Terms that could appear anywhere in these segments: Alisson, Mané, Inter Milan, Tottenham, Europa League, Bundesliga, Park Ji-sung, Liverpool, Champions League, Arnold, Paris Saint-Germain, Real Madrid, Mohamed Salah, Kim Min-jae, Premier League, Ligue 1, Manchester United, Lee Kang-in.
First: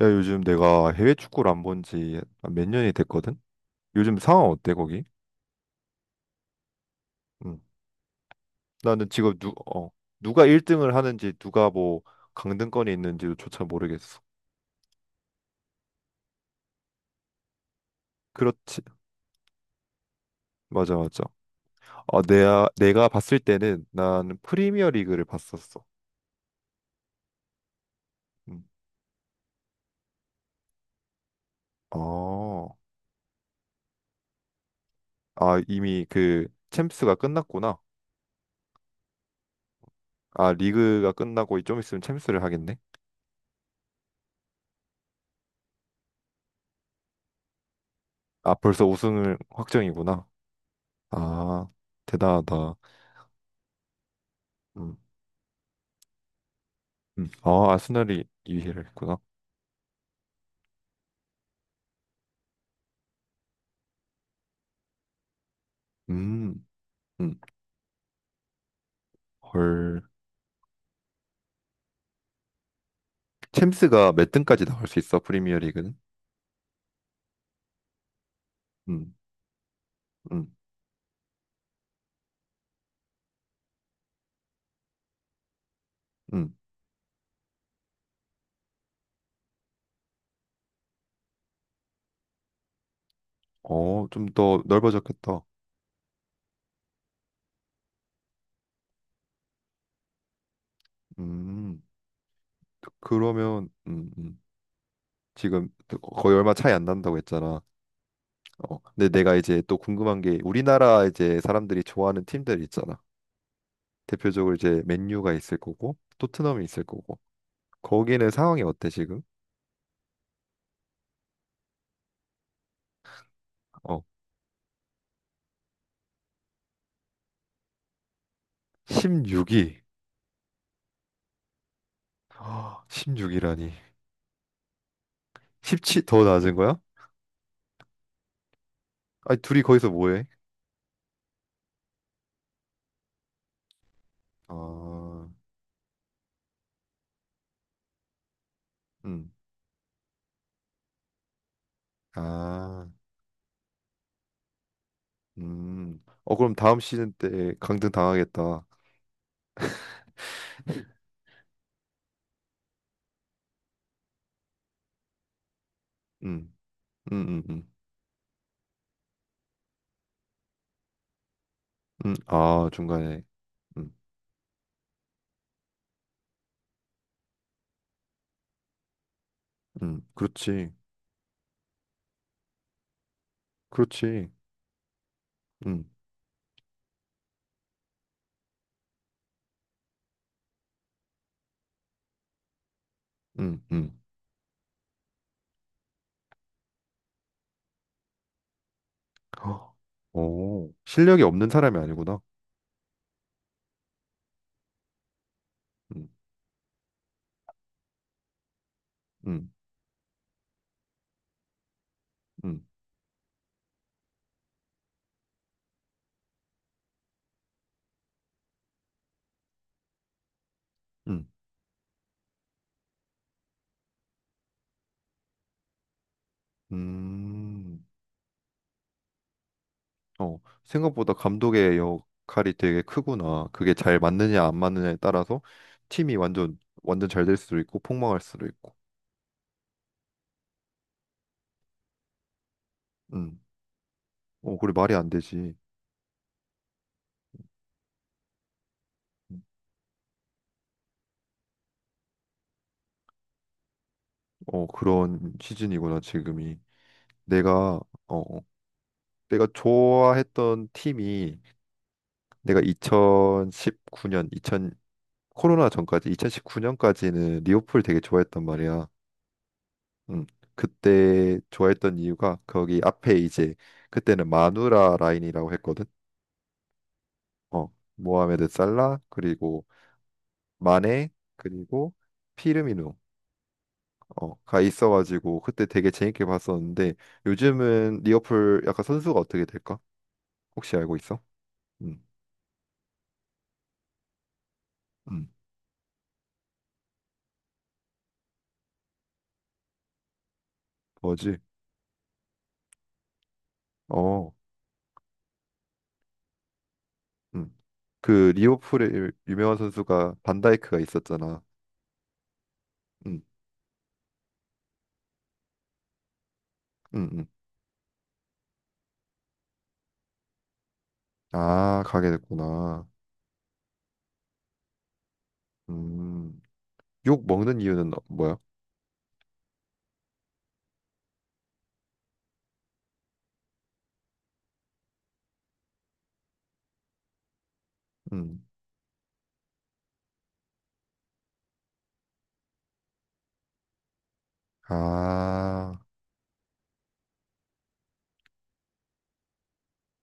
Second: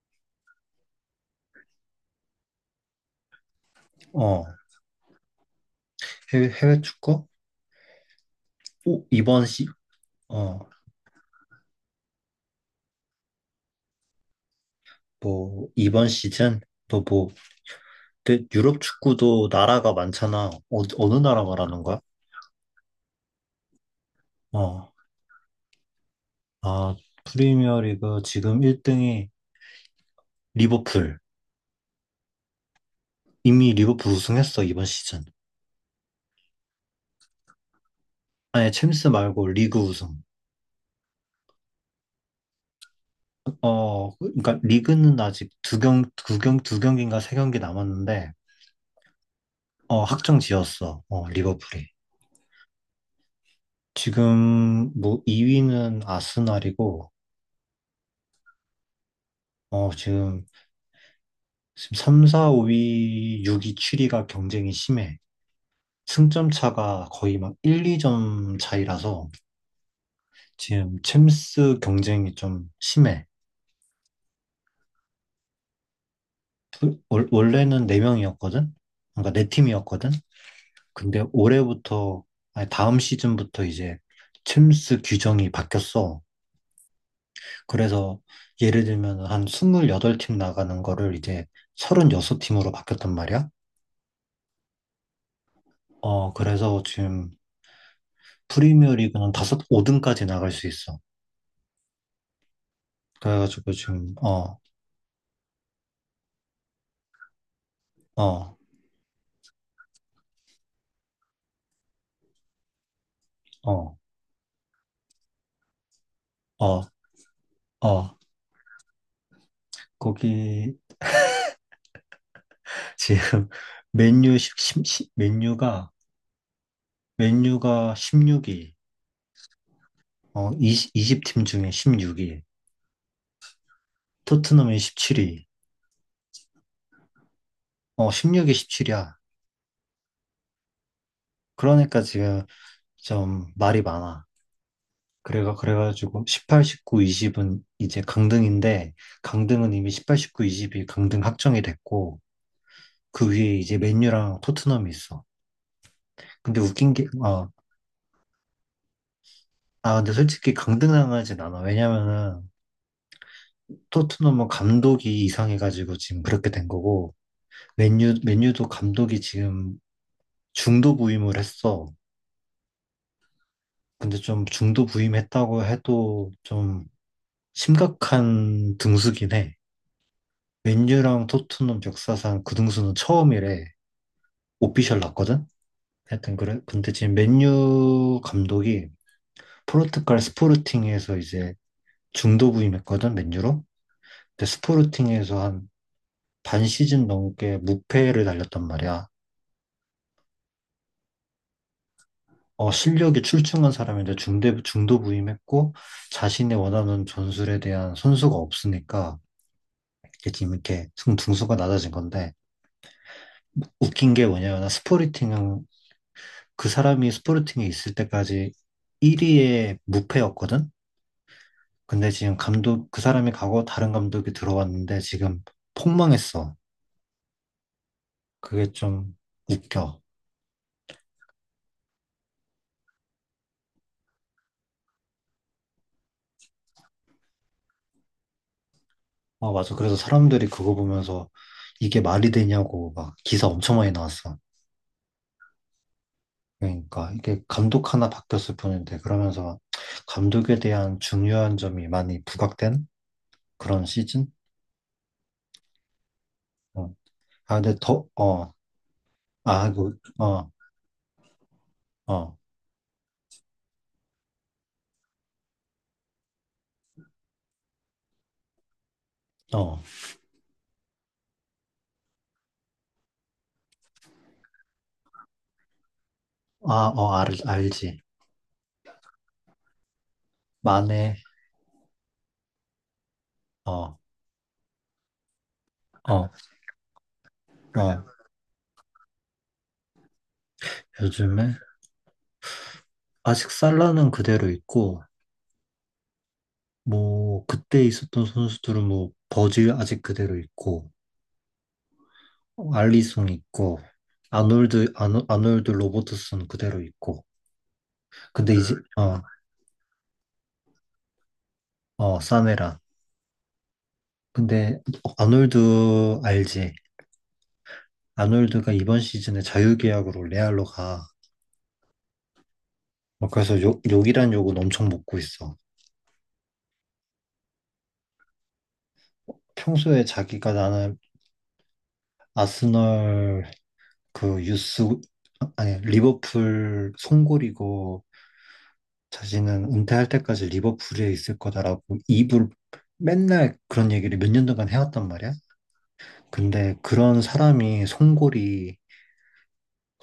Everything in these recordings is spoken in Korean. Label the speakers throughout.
Speaker 1: 야, 요즘 내가 해외 축구를 안 본지 몇 년이 됐거든? 요즘 상황
Speaker 2: 어,
Speaker 1: 어때, 거기?
Speaker 2: 해외 축구?
Speaker 1: 음.
Speaker 2: 오,
Speaker 1: 나는 지금 누가
Speaker 2: 어,
Speaker 1: 1등을 하는지, 누가 뭐 강등권에 있는지조차 모르겠어.
Speaker 2: 뭐, 이번 시즌? 또 뭐, 근데 유럽
Speaker 1: 그렇지.
Speaker 2: 축구도 나라가 많잖아. 어,
Speaker 1: 맞아,
Speaker 2: 어느
Speaker 1: 맞아.
Speaker 2: 나라 말하는 거야?
Speaker 1: 어, 내가 봤을 때는 난 프리미어
Speaker 2: 어,
Speaker 1: 리그를 봤었어.
Speaker 2: 아, 프리미어 리그 지금
Speaker 1: 음.
Speaker 2: 1등이 리버풀.
Speaker 1: 어,
Speaker 2: 이미 리버풀 우승했어, 이번 시즌.
Speaker 1: 아, 아, 이미 그 챔스가 끝났구나.
Speaker 2: 아니, 챔스 말고 리그 우승.
Speaker 1: 아, 리그가 끝나고 좀 있으면 챔스를 하겠네.
Speaker 2: 어, 그러니까 리그는 아직 두 경기인가 세 경기 남았는데,
Speaker 1: 아, 벌써 우승을
Speaker 2: 어,
Speaker 1: 확정이구나.
Speaker 2: 확정 지었어, 어,
Speaker 1: 아,
Speaker 2: 리버풀이.
Speaker 1: 대단하다.
Speaker 2: 지금
Speaker 1: 응.
Speaker 2: 뭐 2위는 아스날이고,
Speaker 1: 음. 아, 아스날이 2위를 했구나.
Speaker 2: 어, 지금 3, 4, 5위, 6위, 7위가 경쟁이 심해. 승점
Speaker 1: 음,
Speaker 2: 차가
Speaker 1: 음,
Speaker 2: 거의 막 1, 2점 차이라서
Speaker 1: 헐.
Speaker 2: 지금 챔스 경쟁이 좀 심해.
Speaker 1: 챔스가 몇 등까지 나올 수 있어, 프리미어 리그는?
Speaker 2: 원래는 4명이었거든?
Speaker 1: 음,
Speaker 2: 그러니까 네 팀이었거든?
Speaker 1: 음,
Speaker 2: 근데 올해부터, 아니 다음 시즌부터 이제 챔스 규정이 바뀌었어.
Speaker 1: 음.
Speaker 2: 그래서 예를 들면 한 28팀 나가는 거를 이제 36팀으로 바뀌었단 말이야.
Speaker 1: 어, 좀 더 넓어졌겠다.
Speaker 2: 어, 그래서 지금 프리미어 리그는 다섯 5등까지 나갈 수 있어.
Speaker 1: 음, 그러면,
Speaker 2: 그래가지고 지금 어,
Speaker 1: 지금 거의 얼마 차이 안 난다고 했잖아.
Speaker 2: 어,
Speaker 1: 어, 근데 내가 이제 또 궁금한 게 우리나라 이제 사람들이 좋아하는 팀들 있잖아.
Speaker 2: 어,
Speaker 1: 대표적으로 이제 맨유가 있을 거고, 토트넘이 있을
Speaker 2: 어,
Speaker 1: 거고.
Speaker 2: 어,
Speaker 1: 거기는 상황이 어때, 지금?
Speaker 2: 거기 지금
Speaker 1: 어,
Speaker 2: 맨유 십 십 십- 맨유가 맨유가 16위,
Speaker 1: 16위.
Speaker 2: 어, 20, 2팀 중에 16위,
Speaker 1: 1 6위라니
Speaker 2: 토트넘이 17위,
Speaker 1: 17, 더 낮은 거야?
Speaker 2: 어, 16위, 17위야.
Speaker 1: 아니, 둘이 거기서 뭐 해?
Speaker 2: 그러니까 지금 좀 말이 많아.
Speaker 1: 아,
Speaker 2: 그래가지고 18, 19, 20은 이제 강등인데
Speaker 1: 음,
Speaker 2: 강등은 이미 18, 19, 20이 강등 확정이 됐고
Speaker 1: 아,
Speaker 2: 그 위에 이제 맨유랑 토트넘이 있어.
Speaker 1: 어, 그럼
Speaker 2: 근데
Speaker 1: 다음
Speaker 2: 웃긴 게,
Speaker 1: 시즌
Speaker 2: 어,
Speaker 1: 때 강등 당하겠다.
Speaker 2: 아, 근데 솔직히 강등당하진 않아. 왜냐면은 토트넘은 감독이 이상해가지고 지금 그렇게
Speaker 1: 음,
Speaker 2: 된 거고,
Speaker 1: 음, 음, 음.
Speaker 2: 맨유도 감독이 지금 중도 부임을 했어.
Speaker 1: 아, 중간에. 음,
Speaker 2: 근데 좀 중도 부임했다고 해도 좀 심각한 등수긴 해.
Speaker 1: 그렇지.
Speaker 2: 맨유랑 토트넘 역사상 그 등수는 처음이래.
Speaker 1: 그렇지.
Speaker 2: 오피셜 났거든?
Speaker 1: 음,
Speaker 2: 하여튼 그래. 근데 지금 맨유 감독이 포르투갈 스포르팅에서 이제 중도 부임했거든,
Speaker 1: 음,
Speaker 2: 맨유로.
Speaker 1: 음.
Speaker 2: 근데 스포르팅에서 한 반 시즌 넘게 무패를 달렸단 말이야.
Speaker 1: 허, 오, 실력이 없는 사람이 아니구나.
Speaker 2: 어, 실력이 출중한 사람인데 중도 부임했고,
Speaker 1: 음,
Speaker 2: 자신이 원하는 전술에 대한 선수가 없으니까,
Speaker 1: 음,
Speaker 2: 이게 지금 이렇게 등수가 낮아진 건데,
Speaker 1: 음,
Speaker 2: 웃긴 게 뭐냐면, 스포르팅은 그 사람이 스포르팅에 있을 때까지 1위의 무패였거든?
Speaker 1: 음.
Speaker 2: 근데 지금 감독, 그 사람이 가고 다른 감독이 들어왔는데 지금 폭망했어.
Speaker 1: 음.
Speaker 2: 그게 좀 웃겨.
Speaker 1: 어, 생각보다 감독의 역할이 되게 크구나. 그게 잘 맞느냐 안 맞느냐에 따라서 팀이 완전 완전 잘 될 수도 있고 폭망할 수도 있고.
Speaker 2: 아, 맞아. 그래서 사람들이 그거 보면서 이게 말이 되냐고 막
Speaker 1: 음.
Speaker 2: 기사 엄청 많이 나왔어.
Speaker 1: 어, 그래 말이 안 되지.
Speaker 2: 그러니까 이게 감독 하나 바뀌었을 뿐인데
Speaker 1: 음.
Speaker 2: 그러면서 감독에 대한 중요한 점이 많이 부각된 그런 시즌?
Speaker 1: 어, 그런 시즌이구나 지금이.
Speaker 2: 어. 아, 근데
Speaker 1: 내가
Speaker 2: 더,
Speaker 1: 어, 어,
Speaker 2: 어,
Speaker 1: 내가
Speaker 2: 아, 이거, 어,
Speaker 1: 좋아했던 팀이
Speaker 2: 어,
Speaker 1: 내가 2019년 2 0 코로나 전까지 2019년까지는 리오풀 되게 좋아했단 말이야.
Speaker 2: 어,
Speaker 1: 음. 그때 좋아했던 이유가 거기 앞에 이제 그때는 마누라 라인이라고 했거든.
Speaker 2: 아, 어, 알,
Speaker 1: 어,
Speaker 2: 알지.
Speaker 1: 모하메드 살라 그리고 마네
Speaker 2: 만에,
Speaker 1: 그리고 피르미누어가
Speaker 2: 어,
Speaker 1: 있어가지고 그때 되게 재밌게
Speaker 2: 어,
Speaker 1: 봤었는데 요즘은
Speaker 2: 어,
Speaker 1: 리버풀 약간 선수가 어떻게 될까? 혹시 알고 있어?
Speaker 2: 요즘에
Speaker 1: 음,
Speaker 2: 아직 살라는 그대로 있고,
Speaker 1: 음,
Speaker 2: 뭐, 그때 있었던 선수들은 뭐, 버즈 아직 그대로 있고,
Speaker 1: 뭐지?
Speaker 2: 알리송 있고
Speaker 1: 어,
Speaker 2: 아놀드 로버트슨 그대로 있고
Speaker 1: 음, 그
Speaker 2: 근데 이제
Speaker 1: 리버풀의 유-
Speaker 2: 그,
Speaker 1: 유명한 선수가 반다이크가 있었잖아.
Speaker 2: 어어 사메란
Speaker 1: 음,
Speaker 2: 근데 어, 아놀드 알지?
Speaker 1: 음, 음.
Speaker 2: 아놀드가 이번 시즌에 자유계약으로 레알로 가.
Speaker 1: 아, 가게 됐구나.
Speaker 2: 어, 그래서 욕이란 욕은 엄청 먹고 있어.
Speaker 1: 음, 욕 먹는 이유는 뭐야?
Speaker 2: 평소에 자기가 나는 아스널 그 유스 아, 아니 리버풀 송골이고
Speaker 1: 음,
Speaker 2: 자신은 은퇴할 때까지 리버풀에 있을 거다라고 입을 맨날 그런 얘기를 몇 년 동안 해왔단 말이야.
Speaker 1: 아,
Speaker 2: 근데 그런 사람이 송골이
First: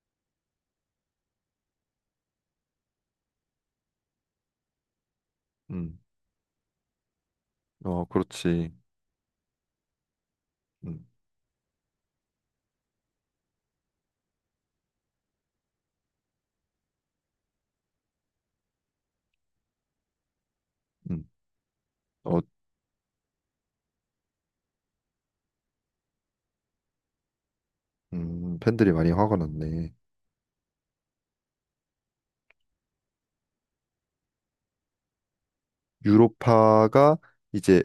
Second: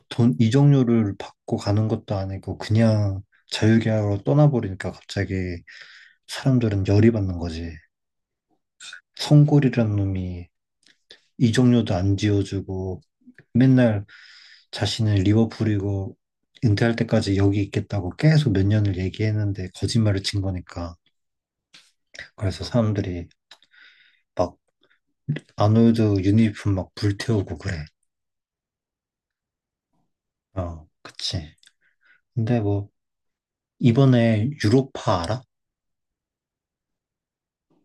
Speaker 2: 돈 이적료를 받고 가는 것도 아니고 그냥 자유계약으로 떠나버리니까 갑자기
Speaker 1: 음,
Speaker 2: 사람들은 열이 받는 거지.
Speaker 1: 어, 그렇지.
Speaker 2: 송골이라는 놈이
Speaker 1: 음,
Speaker 2: 이적료도 안 지어주고 맨날 자신은 리버풀이고 은퇴할 때까지 여기 있겠다고 계속 몇 년을 얘기했는데 거짓말을 친 거니까.
Speaker 1: 음. 어,
Speaker 2: 그래서 사람들이 막 아놀드 유니폼 막 불태우고 그래.
Speaker 1: 팬들이 많이 화가 났네.
Speaker 2: 어, 그치. 근데 뭐 이번에 유로파 알아?
Speaker 1: 유로파가 이제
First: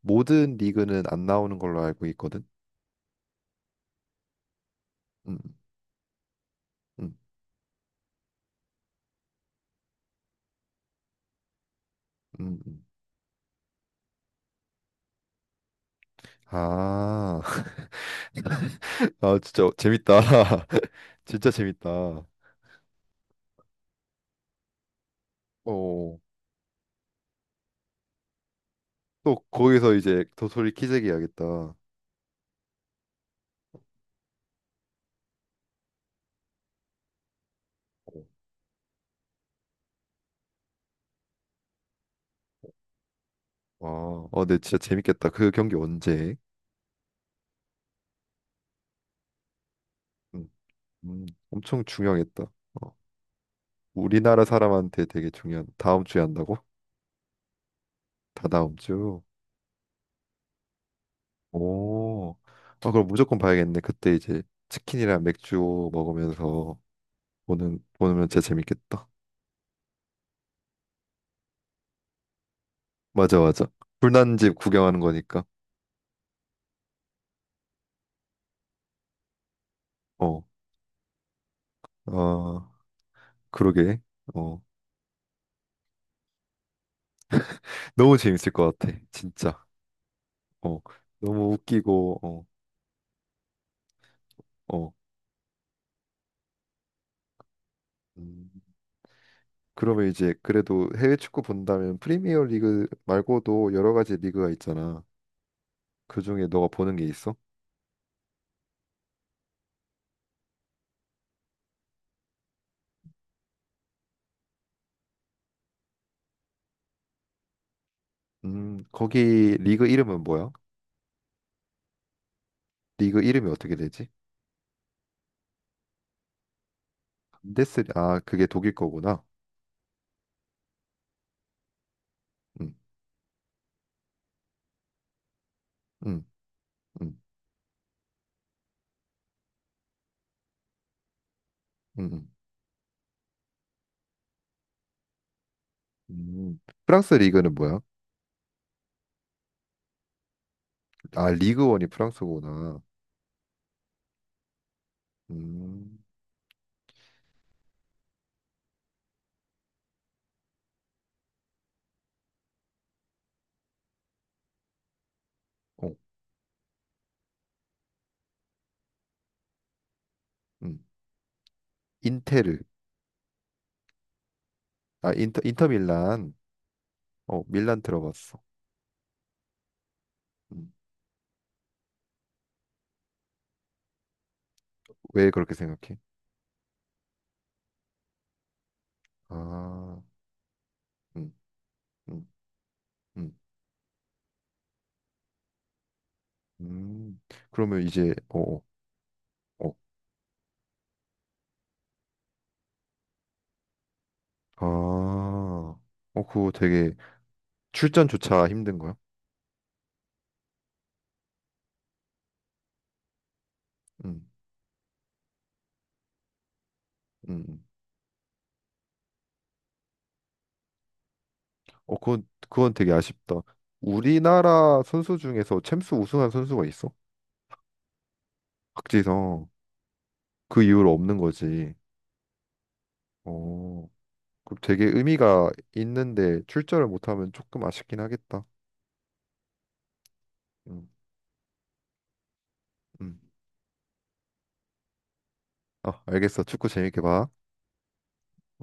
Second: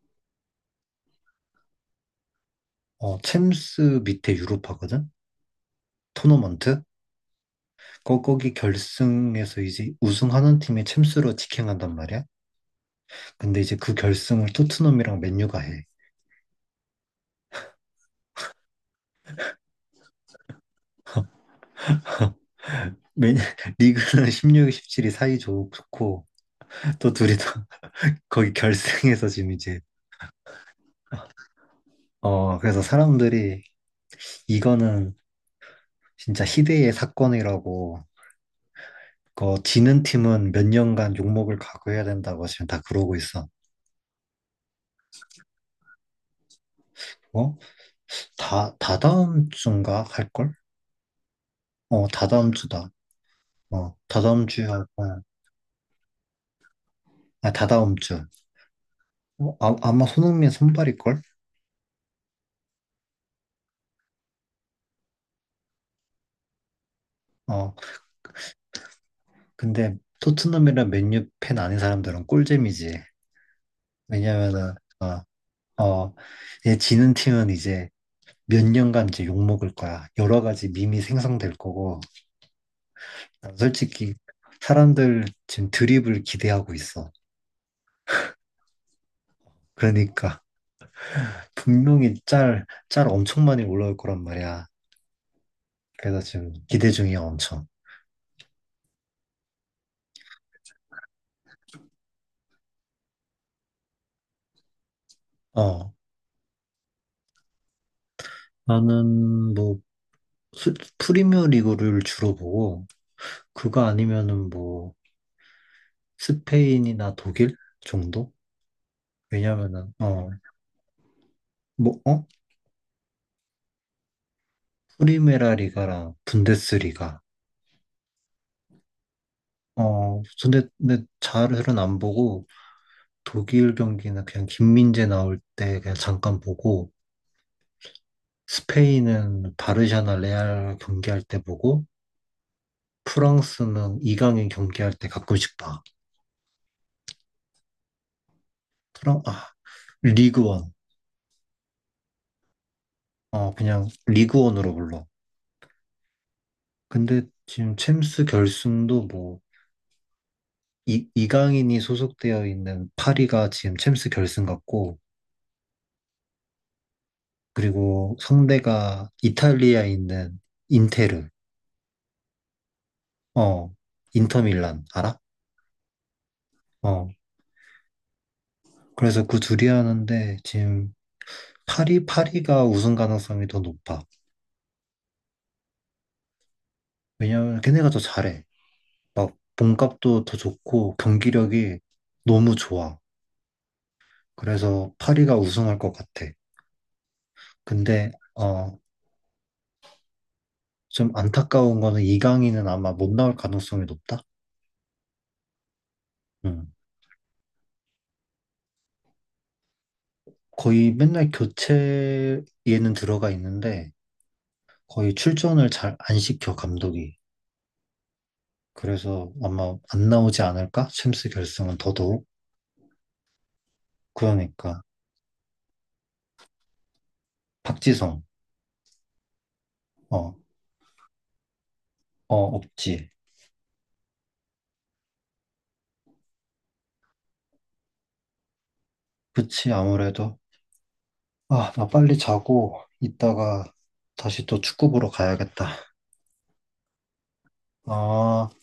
Speaker 1: 모든 리그는 안 나오는 걸로 알고 있거든.
Speaker 2: 어, 챔스 밑에 유로파거든?
Speaker 1: 음,
Speaker 2: 토너먼트?
Speaker 1: 음,
Speaker 2: 거기 결승에서 이제 우승하는 팀이 챔스로 직행한단 말이야.
Speaker 1: 음.
Speaker 2: 근데 이제 그 결승을 토트넘이랑 맨유가 해.
Speaker 1: 아, 아 진짜 재밌다. 진짜 재밌다. 어,
Speaker 2: 맨, 리그는 16, 17이 사이 좋고, 또 둘이 다 거기 결승에서
Speaker 1: 또
Speaker 2: 지금 이제,
Speaker 1: 거기서 이제 도토리 키재기 해야겠다.
Speaker 2: 어, 그래서 사람들이 이거는 진짜 희대의 사건이라고, 그 지는 팀은 몇 년간 욕먹을 각오해야 된다고 지금 다 그러고 있어.
Speaker 1: 와, 어, 네, 진짜 재밌겠다. 그 경기 언제?
Speaker 2: 어? 다다음 주인가
Speaker 1: 음,
Speaker 2: 할걸?
Speaker 1: 엄청
Speaker 2: 어,
Speaker 1: 중요하겠다.
Speaker 2: 다다음 주다.
Speaker 1: 어,
Speaker 2: 어,
Speaker 1: 우리나라
Speaker 2: 다다음 주에 할
Speaker 1: 사람한테
Speaker 2: 거야.
Speaker 1: 되게 중요한. 다음 주에 한다고?
Speaker 2: 아, 다다음 주.
Speaker 1: 다다음 주.
Speaker 2: 어, 아, 아마 손흥민 선발일걸?
Speaker 1: 오, 아, 그럼 무조건 봐야겠네. 그때 이제 치킨이랑 맥주 먹으면서
Speaker 2: 어,
Speaker 1: 보는 보면 진짜 재밌겠다.
Speaker 2: 근데 토트넘이랑 맨유 팬 아닌 사람들은 꿀잼이지.
Speaker 1: 맞아, 맞아. 불난집
Speaker 2: 왜냐면은,
Speaker 1: 구경하는 거니까.
Speaker 2: 어, 어, 얘 지는 팀은 이제 몇 년간 이제 욕먹을 거야. 여러
Speaker 1: 어,
Speaker 2: 가지 밈이 생성될 거고.
Speaker 1: 아,
Speaker 2: 난
Speaker 1: 그러게.
Speaker 2: 솔직히
Speaker 1: 어,
Speaker 2: 사람들 지금 드립을 기대하고 있어.
Speaker 1: 너무 재밌을 것 같아. 진짜.
Speaker 2: 그러니까
Speaker 1: 어, 너무
Speaker 2: 분명히
Speaker 1: 웃기고.
Speaker 2: 짤 엄청 많이 올라올 거란 말이야.
Speaker 1: 어, 어.
Speaker 2: 그래서 지금 기대 중이야, 엄청.
Speaker 1: 음, 그러면 이제 그래도 해외 축구 본다면 프리미어 리그 말고도 여러 가지 리그가 있잖아.
Speaker 2: 어,
Speaker 1: 그중에 너가 보는 게 있어?
Speaker 2: 나는 뭐 프리미어 리그를 주로 보고 그거 아니면은 뭐 스페인이나 독일 정도?
Speaker 1: 거기 리그
Speaker 2: 왜냐면은
Speaker 1: 이름은
Speaker 2: 어뭐
Speaker 1: 뭐야?
Speaker 2: 어?
Speaker 1: 리그 이름이 어떻게 되지?
Speaker 2: 프리메라 리가랑 분데스리가
Speaker 1: 데스 아 그게 독일 거구나.
Speaker 2: 어 근데 잘은 안 보고
Speaker 1: 음,
Speaker 2: 독일 경기는 그냥 김민재 나올 때 그냥
Speaker 1: 음,
Speaker 2: 잠깐 보고
Speaker 1: 음,
Speaker 2: 스페인은 바르샤나 레알 경기할 때 보고
Speaker 1: 음, 음.
Speaker 2: 프랑스는 이강인 경기할 때 가끔씩 봐.
Speaker 1: 음. 프랑스 리그는 뭐야?
Speaker 2: 프랑 아 리그원
Speaker 1: 아 리그원이 프랑스구나.
Speaker 2: 어 그냥 리그원으로 불러.
Speaker 1: 음,
Speaker 2: 근데 지금 챔스 결승도 뭐 이강인이 소속되어 있는 파리가 지금 챔스 결승 같고
Speaker 1: 어,
Speaker 2: 그리고 상대가 이탈리아에 있는
Speaker 1: 음.
Speaker 2: 인테르
Speaker 1: 인테르
Speaker 2: 어 인터밀란
Speaker 1: 아
Speaker 2: 알아?
Speaker 1: 인터 밀란
Speaker 2: 어
Speaker 1: 어 밀란 들어봤어.
Speaker 2: 그래서 그 둘이 하는데
Speaker 1: 음.
Speaker 2: 지금 파리가 우승 가능성이 더 높아
Speaker 1: 왜 그렇게 생각해?
Speaker 2: 왜냐면 걔네가 더 잘해 막
Speaker 1: 아,
Speaker 2: 몸값도 더 좋고
Speaker 1: 음,
Speaker 2: 경기력이
Speaker 1: 음,
Speaker 2: 너무 좋아
Speaker 1: 음,
Speaker 2: 그래서 파리가 우승할 것 같아
Speaker 1: 음. 그러면
Speaker 2: 근데
Speaker 1: 이제 어,
Speaker 2: 어
Speaker 1: 어, 어.
Speaker 2: 좀 안타까운 거는 이강인은 아마 못 나올 가능성이 높다?
Speaker 1: 아, 어 그거
Speaker 2: 음.
Speaker 1: 되게 출전조차 힘든 거야?
Speaker 2: 거의 맨날 교체에는 들어가 있는데
Speaker 1: 음,
Speaker 2: 거의 출전을 잘 안 시켜, 감독이.
Speaker 1: 음, 음.
Speaker 2: 그래서 아마 안 나오지 않을까? 챔스 결승은
Speaker 1: 어, 그건,
Speaker 2: 더더욱.
Speaker 1: 그건 되게 아쉽다. 우리나라
Speaker 2: 그러니까.
Speaker 1: 선수 중에서 챔스 우승한 선수가 있어?
Speaker 2: 박지성.
Speaker 1: 박지성.
Speaker 2: 어,
Speaker 1: 그 이후로 없는 거지.
Speaker 2: 어, 없지.
Speaker 1: 어, 그 되게 의미가 있는데 출전을 못하면 조금 아쉽긴 하겠다.
Speaker 2: 그치, 아무래도.
Speaker 1: 음,
Speaker 2: 아, 나 빨리 자고
Speaker 1: 음.
Speaker 2: 이따가 다시 또 축구 보러 가야겠다.
Speaker 1: 아, 알겠어. 축구 재밌게 봐.
Speaker 2: 아.